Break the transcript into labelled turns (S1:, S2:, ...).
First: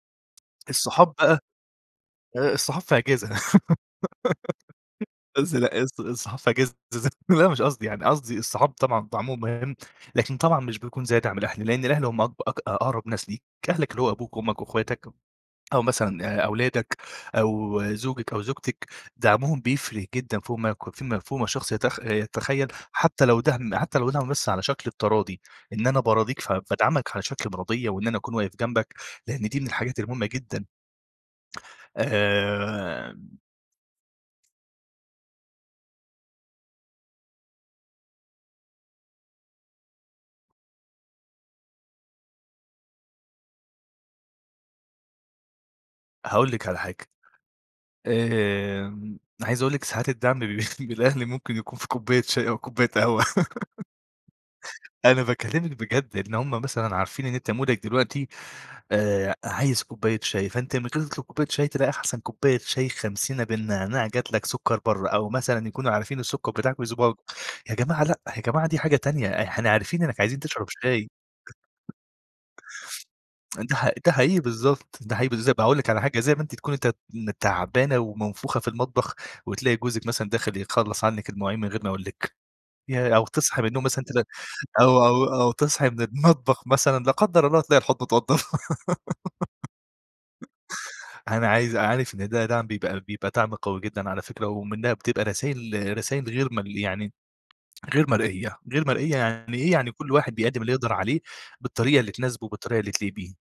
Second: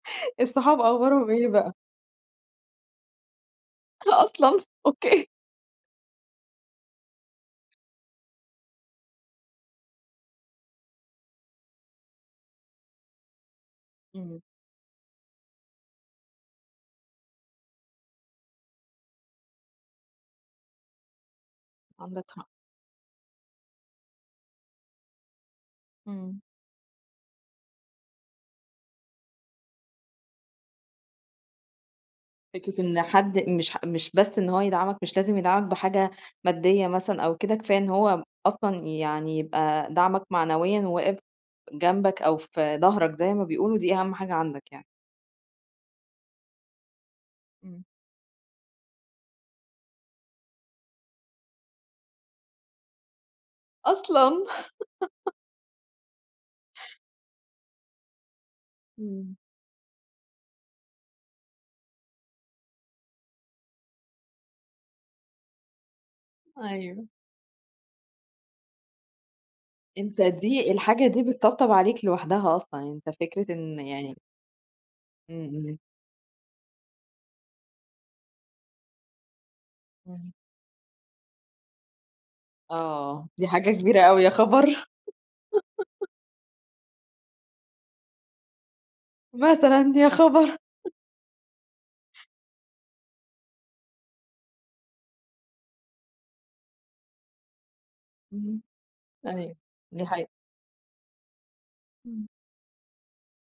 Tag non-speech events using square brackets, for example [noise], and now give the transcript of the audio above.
S1: [chuckles] الصحاب
S2: الصحاب
S1: اخبارهم
S2: بقى
S1: إيه بقى؟
S2: آآ الصحاب في إجازة [laughs]
S1: أصلًا! أوكي.
S2: [unintelligible] الص الصحاب في إجازة از لأ مش قصدي يعني، قصدي الصحاب طبعًا دعمهم مهم، لكن طبعًا مش بيكون زي دعم الأهل، لأن الأهل هم أق أق أقرب ناس ليك، أهلك اللي هو أبوك
S1: إمم.
S2: أمك وأخواتك أو مثلًا آآ، أولادك أو زوجِك أو زوجتِك دعمهم بيفرق جدًا فوق ما [unintelligible] فوق ما الشخص يتخ
S1: عندك حق.
S2: يتخيل حتى لو دعم حتى لو دعم بس على شكل التراضي، إن أنا باراضيك،
S1: إمم.
S2: فبادعمك على شكل مراضية وإن أنا أكون واقف جنبك لأن دي من الحاجات المهمة جدًا.
S1: فكرة إن
S2: آآ
S1: حد مش مش بس إن هو يدعمك، مش لازم يدعمك بحاجة مادية مثلًا أو كده كفاية إن هو أصلًا يعني يبقى دعمك معنويًا، وواقف جنبك أو في ضهرك زي ما بيقولوا، دي أهم حاجة عندك يعني.
S2: هاقول لِك على حاجة
S1: إمم.
S2: آآ، عايز أقول لِك ساعات الدعم من من الأهل ممكن يكون في كوباية شاي أو كوباية قهوة.
S1: أصلًا!
S2: [laughs] أنا
S1: [laughs]
S2: باكلمِك بجد، إن هُم مثلًا عارفين إن أنت مودك دلوقتي آآ،
S1: إمم.
S2: عايز كوباية شاي فأنت من غير ما تطلب كوباية شاي تلاقي أحسن كبواية شاي خمسينة بالنعناع جات لك سكر برّه، أو مثلًا يكونوا عارفين السكر بتاعك
S1: أيوه.
S2: ويضب يا جماعة لأ، يا جماعة دي حاجة تانية، إحنا عارفين إنك
S1: أنت
S2: عايزين تشرب
S1: دي الحاجة
S2: شاي.
S1: دي بتطبطب عليك لوحدها أصلًا، أنت فكرة
S2: [chuckles] ده
S1: إن
S2: ح ده
S1: يعني
S2: حقيقي بالضبط، ده حقيقي
S1: إمم،
S2: بالض طب
S1: إمم.
S2: هاقول لِك على حاجة زي ما أنتِ تكوني ت تعبانة ومنفوخة في المطبخ، وتلاقي جوزِك مثلًا
S1: إمم.
S2: داخل يخلّص عنِك المواعين من غير ما يقول لِك، ياه! أو
S1: آه، دي
S2: تصحي من
S1: حاجة
S2: النوم
S1: كبيرة
S2: مثلًا
S1: أوي،
S2: تلاقي
S1: يا خبر! [laughs]
S2: أو أو أو تصحي من المطبخ مثلًا لا قدّر الله تلاقي الحوض متوضب. [laughs]
S1: مثلًا يا خبر! [chuckles]
S2: أنا عايز عارف إن ده دعم بيبقى بيبقى دعم قوي جدًا على فكرة، ومنها بتبقى رسايل رسايل غير م يعني غير مرئية،
S1: إمم،
S2: غير مرئية
S1: أيوه،
S2: يعني إيه؟ يعني
S1: دي
S2: كل
S1: حقيقة.
S2: واحد بيقدم اللي يقدر عليه بالطريقة اللي
S1: إمم.
S2: تناسبه وبالطريقة اللي تليق بيه.